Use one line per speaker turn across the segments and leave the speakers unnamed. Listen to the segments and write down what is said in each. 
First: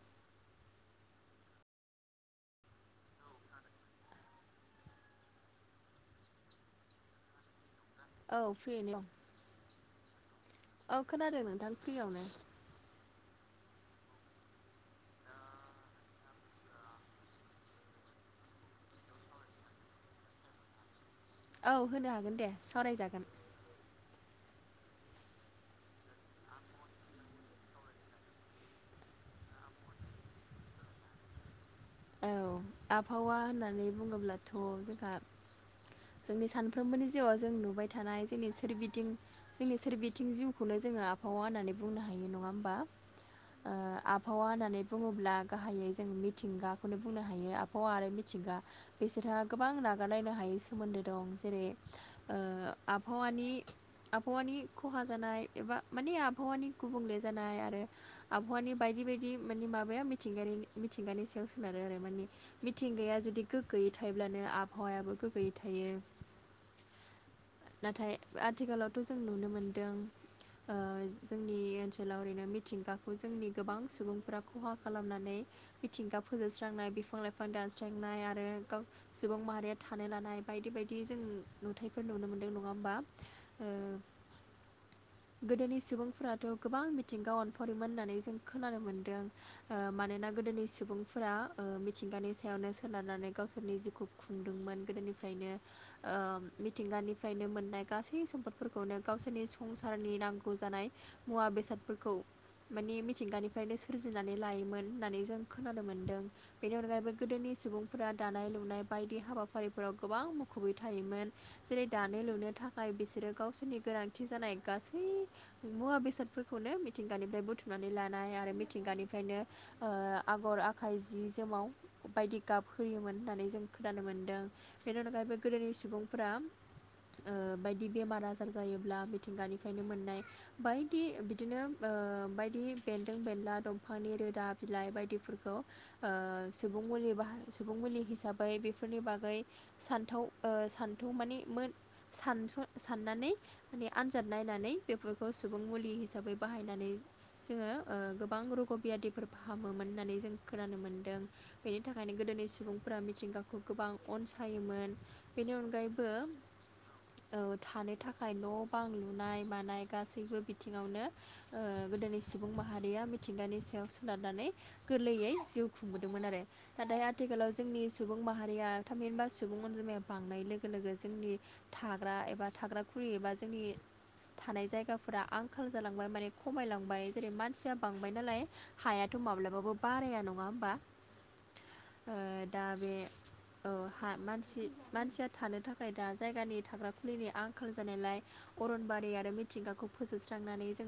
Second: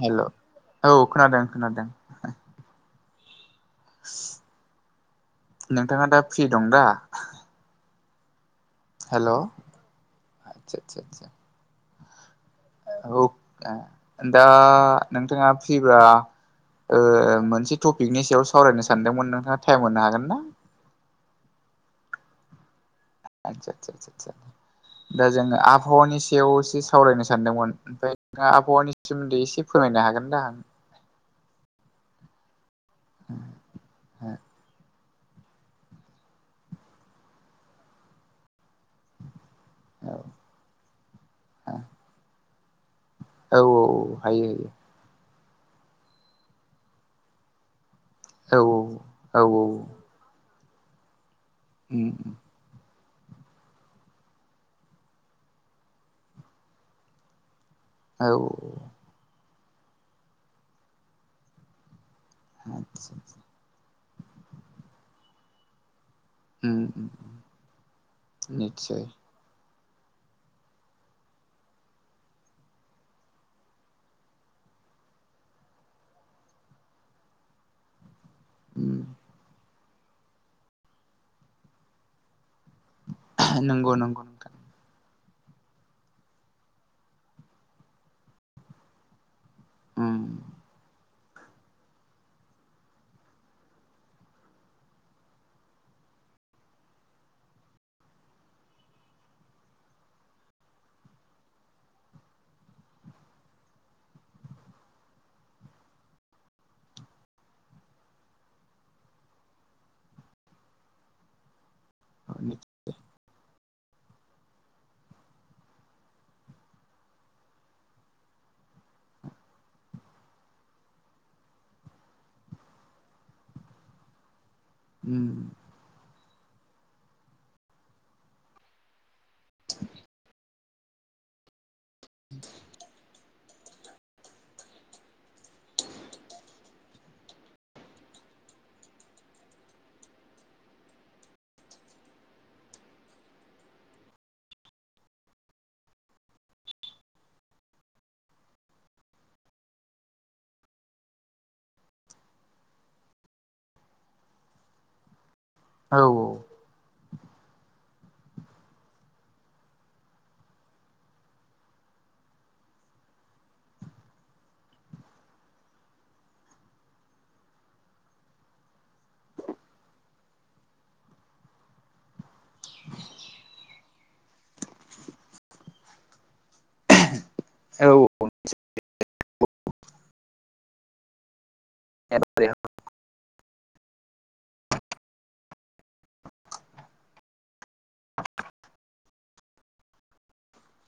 हेल' औ खोनादों खोनादों। नोंथाङा दा फ्रि दं दा?
औ फ्रिनि दं
हेल' आदसा आदसा
औ
आदसा
खोनादों नोंथां फ्रियावनो
दा नोंथाङा फ्रिबा मोनसे टपिकनि सायाव सावरायनो सानदोंमोन नोंथाङा टाइम मोनो हागोन ना
औ होनो हागोन दे सावरायजागोन
आतसा सा सा दा जोङो आबहावानि सायावसो सावरायनो सानदोंमोन ओमफ्राय आबहावानि सोमोन्दै एसे फोरमायनो हागोन दा
औ आबहावा होननानै बुङोब्लाथ' जोंहा जोंनि सानफ्रोमबोनि जिउआव जों नुबाय थानाय जोंनि सोरगिदिं जोंनि
औ
सोरबिथिं जिउखौनो जोङो आबहावा होननानै बुंनो हायो नङा होमबा
औ
आबहावा
हायो
होननानै बुङोब्ला गाहायै जों मिथिंगाखौनो बुंनो हायो आबहावा आरो मिथिंगा
हायो औ औ
बिसोरहा गोबां नागारनायनो हायै सोमोन्दो दं जेरै
उम
आबहावानि आबहावानि खहा जानाय एबा माने आबहावानि गुबुंले जानाय आरो
औ
आबहावानि बायदि बायदि माने माबाया मिथिंगानि मिथिंगानि सायाव सोनारो आरो माने
आदसा
मिथिंगाया जुदि गोग्गोयै थायोब्लानो आबहावायाबो गोग्गोयै थायो
उम
नाथाय आथिखालावथ'
निस्सय
जों नुनो मोनदों ओ जोंनि ओनसोलाव ओरैनो मिथिंगाखौ जोंनि गोबां सुबुंफ खहा खालामनानै मिथिंगा फोजोबस्रांनाय बिफां लाइफां दानस्रांनाय आरो गाव सुबुं माहारिया थानो लानाय बायदि बायदि जों नुथायाइफोर नुनो मोनदों न नङा होमबा ओ
नंगौ नंगौ
गोदोनि सुबुंफोराथ' गोबां मिथिंगा अनफावरिमोन होननानै जों खोनानो मोन्दों ओ मानोना
उम
गोदोनि सुबुं फोर मिथिंगानि सायावनो सोनारनानै गावसोरनि जिउखौ खुंदोंमोन गोदोनिफ्रायनो मिथिंगानिफ्रायनो मोननाय गासै सम्पदफोरखौनो गावसोरनि संसारनि नांगौ जानाय मुवा बेसादफोरखौ माने मिथिंगानिफ्रायनो सोरजिनानै लायोमोन होननानै जों खोनानो मोन्दों बेनि अनगायैबो गोदोनि सुबुंफोरा दानाय लुनाय बायदि हाबाफारिफोराव गोबां मुखुबै थायोमोन जेरै दानो लुनो थाखाय बिसोरो गावसोरनि गोनांथि थि जानाय गासै मुवा बेसादफोरखौनो मिथिंगानिफ्राय बुथुमनानै लानाय आरो मिथिंगानिफ्रायनो आगर आखाइ जि जोमाव बायदि गाब होयोमोन होननानै जों खोनानो मोन्दों बेनि अनगायैबो
उम
गोदोनि सुबुंफोरा बायदि बेमार आजार जायोब्ला बि मिथिंगानिफ्रायनो मोननाय बायदि बिदिनो बायदि बेन्दों बेनला दं बिफांनि रोदा बिलाइ बायदिफोरखौ ओ सुबुं मुलि बाह सुबुं मुलि हिसाबै बेफोरनि बागै सानथाव सानथौ माने सानस साननानै माने आनजाद नायनानै बेफोरखौ सुबुं मुलि हिसाबै बाहायनानै जोङो गोबां रग' बियादिफोर फाहामोमोन होननानै जों खोनानो मोनदों बेनि थाखायनो गोदोनि सुबुंफोरा मिथिंगाखौ गोबां अनसाय थायोमोन बेनि
औ
अनगायैबो
औ।
थानो थाखाय न' बां लुनाय मानाय गासैबो बिथिङावनो गोदोनि सुबुं माहारिया मिथिंगानि सायाव सोनारनानै गोरलैयै जिउ खुंबोदोंमोन आरो नाथाय आथिखालाव जोंनि सुबुं माहारिया थामिनबा सुबुं अनजिमाया बांनाय लोगो लोगो जोंनि थाग्रा एबा थाग्रा खुलि एबा जोंनि थानाय जायगाफोरा आंखाल जालांबाय माने खमायलांबाय जेरै मान सिया
औ।
बांबाय नालाय हायाथ' माब्लाबाबो बाराया नङा होमबा दा बे औ मानसि मानसिया थानो थाखाय दा जायगानि थाग्रा खुलिनि आंखाल जानायलाय अरनबारि आरो मिथिंगाखौ फोजोबस्रांनानै जों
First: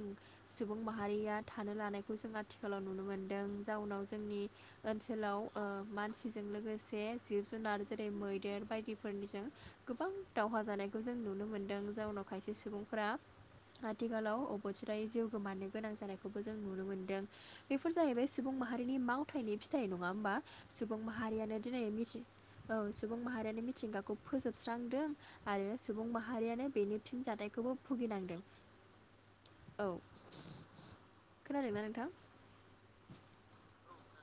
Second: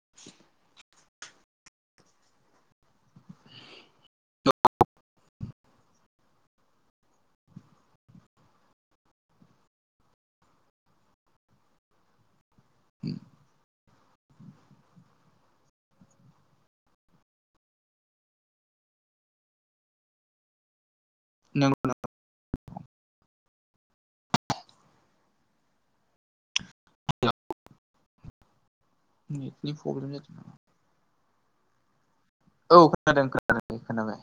सुबुं माहारिया थानो लानायखौ जों आथिखालाव नुनो मोनदों जाउनाव जोंनि ओनसोलाव ओ मानसिजों लोगोसे जिब जुनार जेरै मैदेर बायदिफोरनिजों गोबां दावहा जानायखौ जों नुनो मोनदों जउनाव खायसे सुबुंफोरा आथिखालाव अबथिरायै जिउ गोमानो गोनां जानायखौबो जों नुनो मोन्दों। बेफोर जाहैबाय सुबुं माहारिनि मावथायनि फिथाइ नङा होमबा सुबुं माहारियानो दिनै
नोंगौ
मिथि औ सुबुं माहारियारि मिथिंगाखौ फोजोबस्रांदों। आरो सुबुं माहारियानो बेनि फिनजथायखौबो भुगिनांदों।
[inaudible]
खोनादों ना नोंथां।
औ खोनादों खोनादों खोनादों।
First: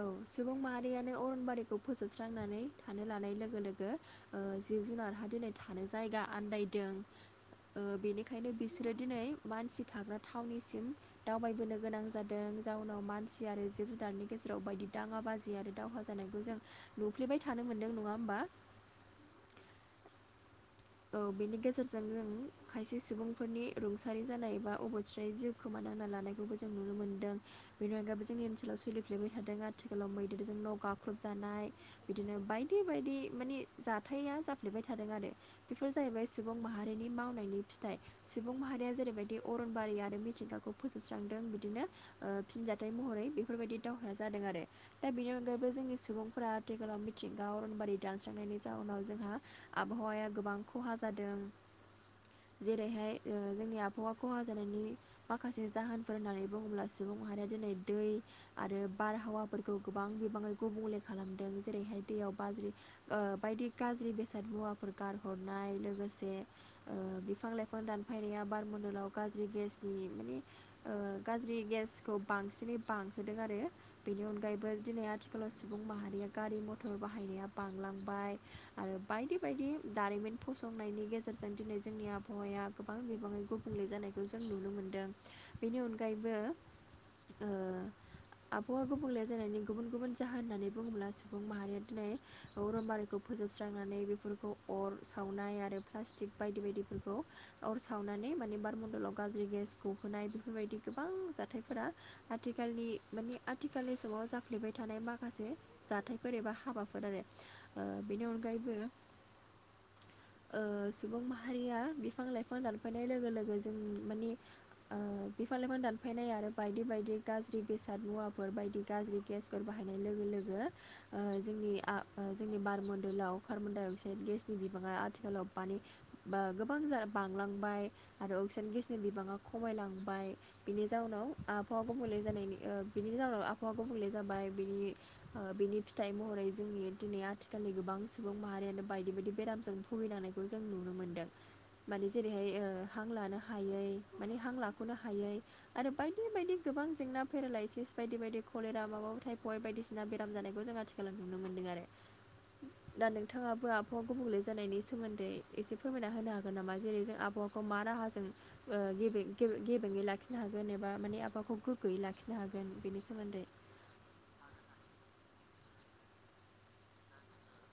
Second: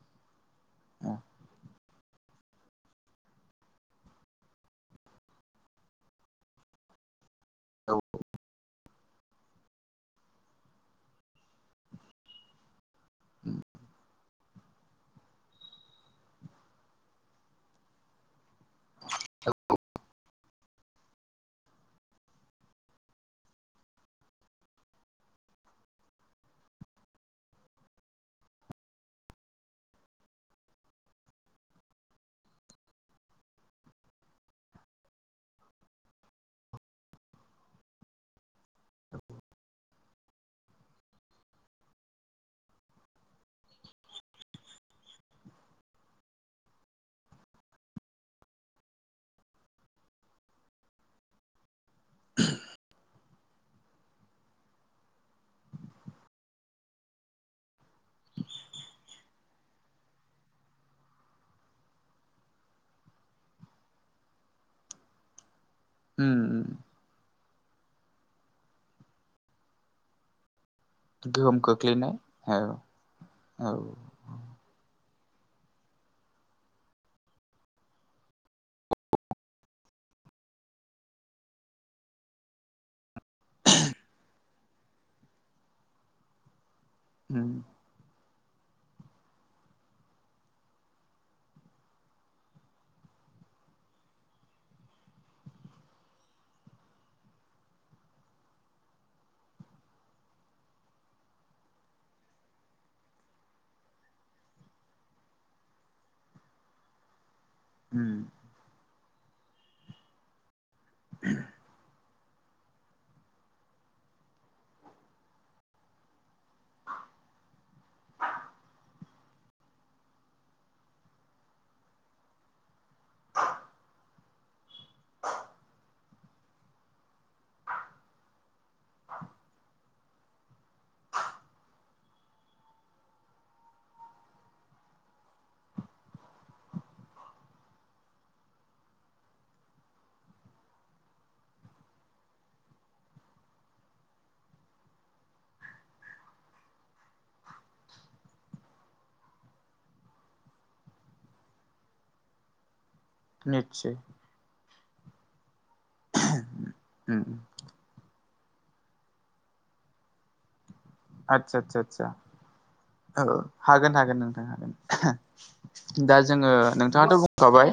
औ सुबुं माहारियानो अरनबारिखौ फोजोबस्रांनानै थानो लानाय लोगो लोगो ओ जिब जुनारहा दिनै थानो जायगा आन्दायदों ओ
औ।
बेनिखायनो बिसोरो दिनै मानसि थाग्रा थावनिसिम। दावबायबोनो गोनां जादों जाउनाव मानसि आरो जिब जुनारनि गेजेराव बायदि दाङा बाजि आरो दावहा जानायखौ जों नुफ्लेबाय थानो मोनदों नङा होमबा।
[unintelligible]
औ बेनि गेजेरजों जों खायसे सुबुंफोरनि रुंसारि जानाय एबा अबथिरायै जिउ खोमानांना लानायखौबो जों नुनो मोनदों। बेनि अनगायबो जोंनि ओनसोलाव सोलिफ्लेबाय थादों आथिखालाव मैदेरजों न' गाख्रुबजानाय। बिदिनो बायदि बायदि माने जाथाया जाफ्लेबाय थादों आरो। बेफोर जाहैबाय सुबुं माहारिनि मावनायनि फिथाइ। सुबुं माहारिया जेरैबायदि अरनबारि आरो मिथिंगाखौ फोजोबस्रांदों बिदिनो ओ फिनजाथाइ महरै बेफोरबायदि दावहाया जादों आरो। दा बेनि अनगायैबो जोंनि सुबुंफोरा आथिखालाव मिथिंगा अरनबारि दानस्रांनायनि जाउनाव जोंहा आबहावाया गोबां खहा जादों जेरैहाय ओ जोंनि आबहावा खहा जानायनि माखासे जाहोनफोर होननानै बुङोब्ला सुबुं माहारिया दिनै दै आरो बारहावाफोरखौ गोबां बिबाङै गुबुंले खालामदों जेरैहाय दैयाव बाज्रि ओ बायदि गाज्रि बेसाद मुवाफोर गारहरनाय लोगोसे
उम उम
ओ बिफां लाइफां दानफायनाया बारमण्डलाव गाज्रि गेसनि माने ओ
गोहोम
गाज्रि
खोख्लैनाय
गेसखौ बांसिनै
औ
बांहोदों आरो
औ
बेनि अनगायैबो दिनै आथिखालाव सुबुं माहारिया गारि मथर बाहायनाया बांलांबाय। आरो बायदि बायदि दारिमिन फसंनायनि गेजेरजों दिनै जोंनि आबहावाया गोबां बिबाङै गुबुंले जानाय खौ जों नुनो मोनदों बेनि अनगायैबो
उम
ओ आबहावा गुबुंले जानायनि गुबुन गुबुन जाहोन होननानै बुङोब्ला सुबुं माहारिया दिनै अरन बारिखौ फोजोबस्रांनानै बेफोरखौ अर सावनाय आरो प्लास्टिक बायदि बायदिफोरखौ अर सावनानै माने बारमन्दलाव गाज्रि गेस गहोनाय बेफोरबायदि गोबां जाथायफोरा आथिखालनि माने आथिखालनि समाव जाफ्लेबाय थानाय माखासे जाथायफोर एबा हाबाफोर आरो ओ
उम।
बेनि अनगायैबो ओ सुबुं माहारिया बिफां लाइफां दानफायनाय लोगो लोगो जों माने ओ बिफां लाइफां दानफायनाय आरो बायदि बायदि गाज्रि बेसाद मुवाफोर बायदि गाज्रि गेस बाहायनाय लोगो लोगो ओ जोंनि ओ जोंनि बार मण्डलाव कार्बन डाइ अक्साइड गेस। बिबाङा आथिखालाव मानि गोबां बांलांबाय आरो अक्सिजेन गेस नि बिबाङा खमायलांबाय। बिनि जाउनाव आबहावा गुबुंले जानायनि ओ बिनि जाउनाव आबहावा गुबुंले जाबाय बिनि ओ बिनि फिथाइ महरै जोंनि दिनै आथिखालनि गोबां सुबुं माहारियानो बायदि बायदि बेरामजों बुगिनांनायखौ जों नुनो मोन्दों। माने जेरैहाय हां लानो हायै माने हां लाख'नो हायै आरो बायदि बायदि गोबां जेंना पेरालाइसिस बायदि बायदि कलेरा माबा माबि थटाइफयड बायदिसिना बेराम जानायखौ जोंहा नुनो मोन्दों आरो।
[inaudible]
दा नोंथाङाबो
निस्सय
आबहावा गुबुंले जानायनि सोमोन्दै एसे फोरमायना होनो हागोन नामा जेरै जों
उम
आबहावा खौ मा राहाजों गेबें गेबेङै लाखि लाखिनो हागोन एबा माने
आदसा
आबाखौ
आदसा
गोग्गोयै
आदसा
लाखिनो हागोन बेनि
औ
सोमोन्दै।
हागोन हागोन नोंथां हागोन। दा जोङो नोंथाङाथ' बुंखाबाय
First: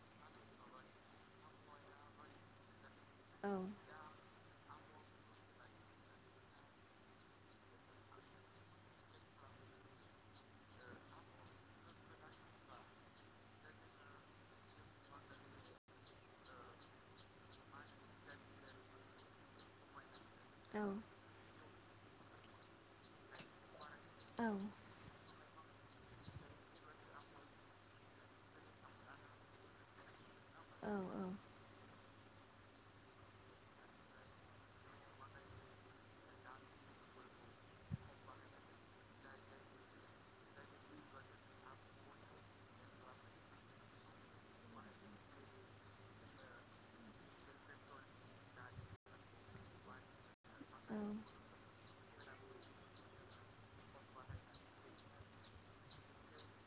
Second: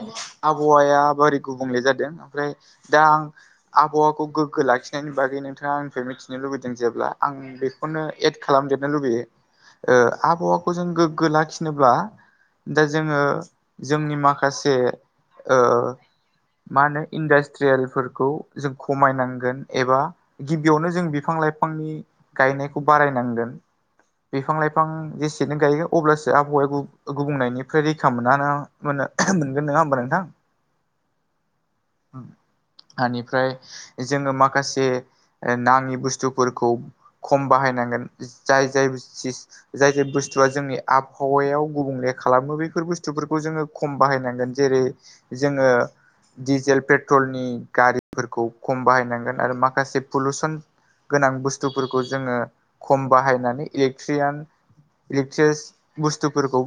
आबहावाया बोरै गुबुंले जादों ओमफ्राय दा
औ
आबहावाखौ गोग्गो लाखिनो नि बागै नोंथाङा आंनिफ्राय मिथिनो लुबैदों जेब्ला आं बेखौनो एड खालामदेरनो लुुबैयो आबहावाखौ जों गोग्गो लाखिनोब्ला दा जोङो जोंनि माखासे ओ मा होनो इन्डास्ट्रियेलफोरखौ जों खमायनांगोन एबा गिबियावनो जों बिफां लाइफांनि गायनायखौ बारायनांगोन
औ
बिफां लाइफां आं जेसेनो गायो अब्लासो आबहावाया गुबुंनायनिफ्राय रैखा मोना मोनो मोनगोन नङा होमबा नोंथां?
औ औ
हानिफ्राय जोङो माखासे नाङि बुस्थुफोरखौ खम बाहायनांगोन जाय जाय जाय जाय बुस्थुआ जोंनि आबहावायाव गुबुंले खालामो बैफोर बुस्थुफोरखौ जोङो खम बाहायखौ जोङो डीजेल पेट्रलनि गारिफोरखौ खम बाहायनांगोन आरो माखासे पलुसन
औ
गोनां बुस्थु बुस्थुफोरखौ जोङो खम बाहायनानै इलेक्ट्रियान इलेक्ट्रिसिस बुस्थुफोरखौ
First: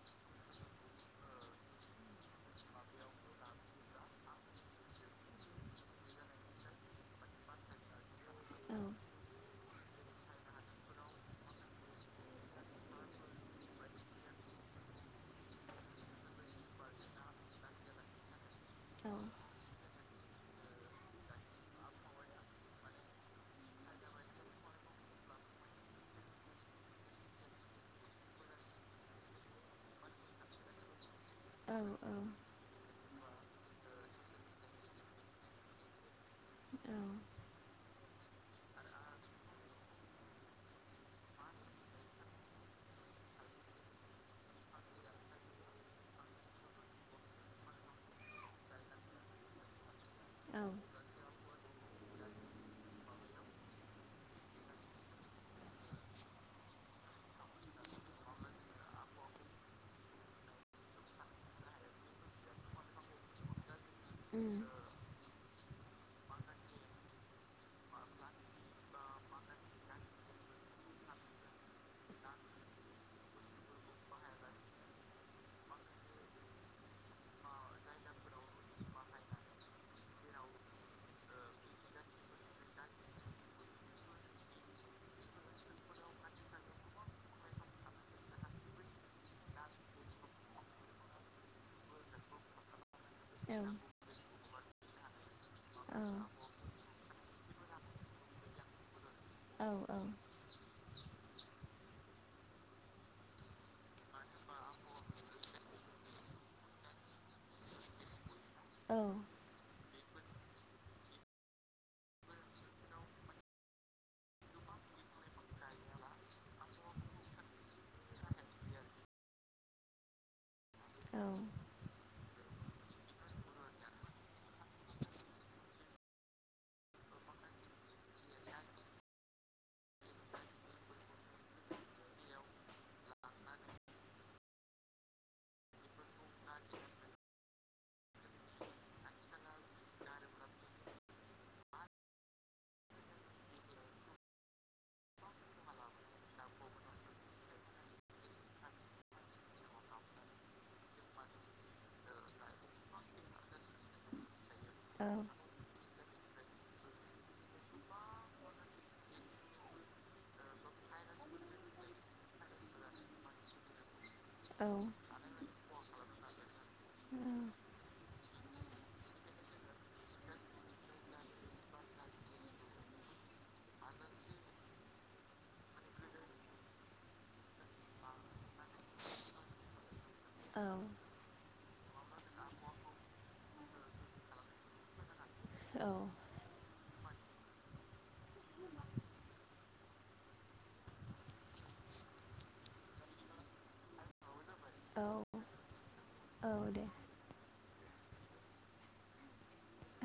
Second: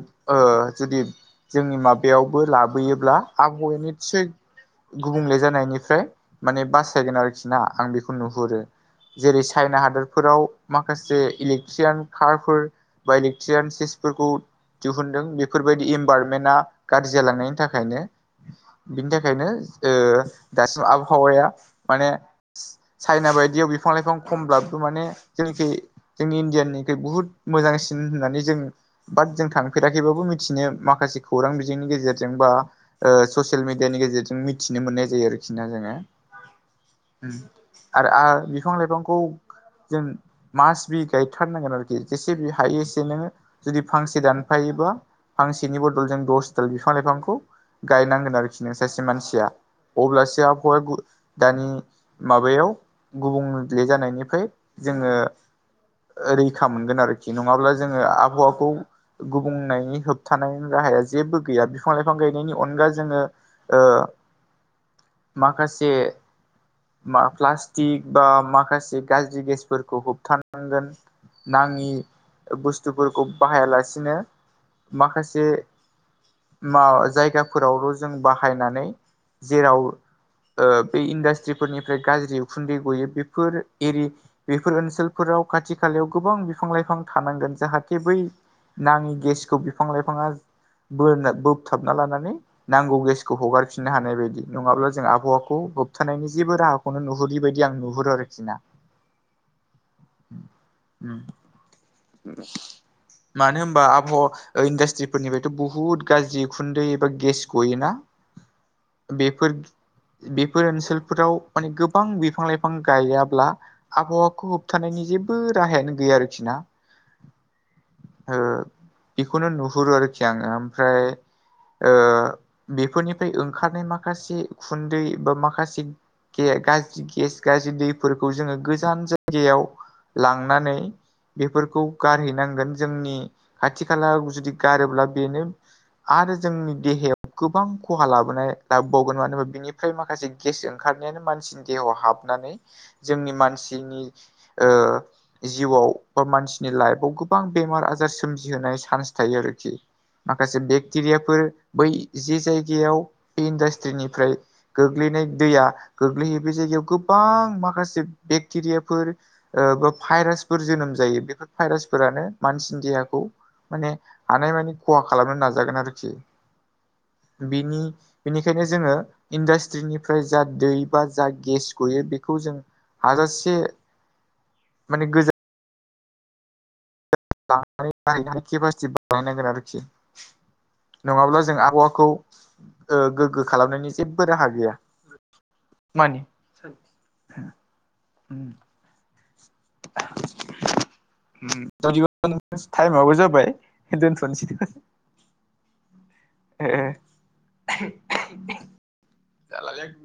जुदि जोंनि माबायावबो लाबोयोब्ला आबहावा निसय गुबुंले जानायनिफ्राय माने बासायगोन आरोखि ना आं बेखौ नुहुरो जेरै चाइना हादरफोराव माखासे इलेक्ट्रिसियान कारफोर बा इलेक्ट्रिसियानसफोरखौ दिहुनदों बेफोरबायदि इनभारनमेन्टा गाज्रि जालांनायनि थाखायनो बिनि थाखायनो ओ दासिम आबहावाया माने चाइना बायदियाव बिफां लाइफां खमब्लाबो माने जोंनिखि जोंनि इण्डियानिफाय बुहुत मोजांसिन होननानै जों बाट जों थांफेराखैबाबो मिथिनो माखासे खौरां
औ
बिजोंनि गेजेरजों बा ओ ससियेल मिडियानि गेजेरजों मिथिनो मोननाय जायो आरोखि ना जोङो।
औ
आरो बिफां लाइफांखौ जों मास बि गायथारनांगोन आरोखि जेसे बे हायो एसे नोङो जुदि फांसे दानफायोबा फांसेनि बदलजों दस दाल बिफां लाइफांखौ गायनांगोन आरोखि नों सासे मानसिया। अब्लासे आबहावाया दानि माबायाव गुबुंले जानायनिफ्राय जोङो रैखा मोनगोन आरोखि नङाब्ला जोङो आबहावाखौ गुबुंनायनि होबथानाय राहाया जेबो गैया बिफां लाइफां गायनायनि अनगा जोङो ओ
ओं
माखासे बा प्लास्टिक बा माखासे गाज्रि गेसफोरखौ होबथानांगोन। नाङि बुस्थुफोरखौ बाहायालासिनो माखासे मा जायगाफोरावल जों बाहायनानै जेराव बे ओ इन्डास्ट्रिफोरनिफ्राय गाज्रि उखुन्दै गयो बेफोर एरि बेफोर ओनसोलफोराव खाथि खालायाव गोबां बिफां लाइफां थानांगोन जाहाथे बै नाङि गेसखौ बिफां लाइफाङा बोन बोबथाबना लानानै नांगौ गेस खौ
औ
हगारफिननो हानाय बायदि नङाब्ला जों आबहावाखौ होबथानायनि
औ
जेबो राहा खौनो नुहरिबायदि आं नुहरो आरोखि ना
औ औ
[unintelligible] मानो होनबा आबहावा ओ इन्डासट्रिफोरनिफ्रायथ बुहुत गाज्रि उखुन्दै एबा गेस गयोना बेफोर बेफोर ओनसोलफोराव माने गोबां बिफां लाइफां गायाब्ला आबहावाखौ होबथानायनि जेबो राहायानो गैया आरोखि ना ओ बेखौनो नुहुरो आरोखि आङो फ्राय ओ बेफोरनिफ्राय ओंखारनाय मा खासे उखुन्दै बा माखासे गे गाज गेस गाज्रि फोरखौ जोङो गोजान जायगायाव लांनानै बेफोरखौ गारहैनांगोन जोंनि खाथि खाला जुदि गारोब्ला बेनो आरो जोंनि देहायाव गोबां खहा लाबोनाय लाबोबावगोन मानो होनबा बिनिफ्राय माखासे गेस ओंखारनायानो मानसिनि देहायाव हाबनानै जोंनि मानसिनि ओ जिउआव बा मानसिनि लाइफआव गोबां बेमार आजार सोमजिहोनाय चान्स थायो आरोखि माखासे बेक्टेरियाफोर बै जे जायगायाव बे इन्डास्ट्रिनिफ्राय गोग्लैनाय दैया गोग्लैयो बे जायगायाव गोबां माखासे बेक्टेरियाफोर ओ बा भाइरासफोर जोनोम जायो बेफोर भाइरासफोरानो मानसिनि देहाखौ माने हानायमानि खहा खालामनो नाजागोन आरोखि बिनि बिनिखायनो जोङो इन्डास्ट्रिनिफ्राय जा दै बा जा गेस गयो बेखौ जों हाजासे माने गोजान बांद्राय [unintelligible] केपासिटी बानायनांगोन आरोखि
औ
नङाब्ला जों आबहावाखौ ओ गोग्गो खालामनायनि जेबो राहा गैया मानि
औ
[unintelligible] टाइमाबबो जाबाय दोनथ नोसै
औ
ओ
दे
ओ जालालै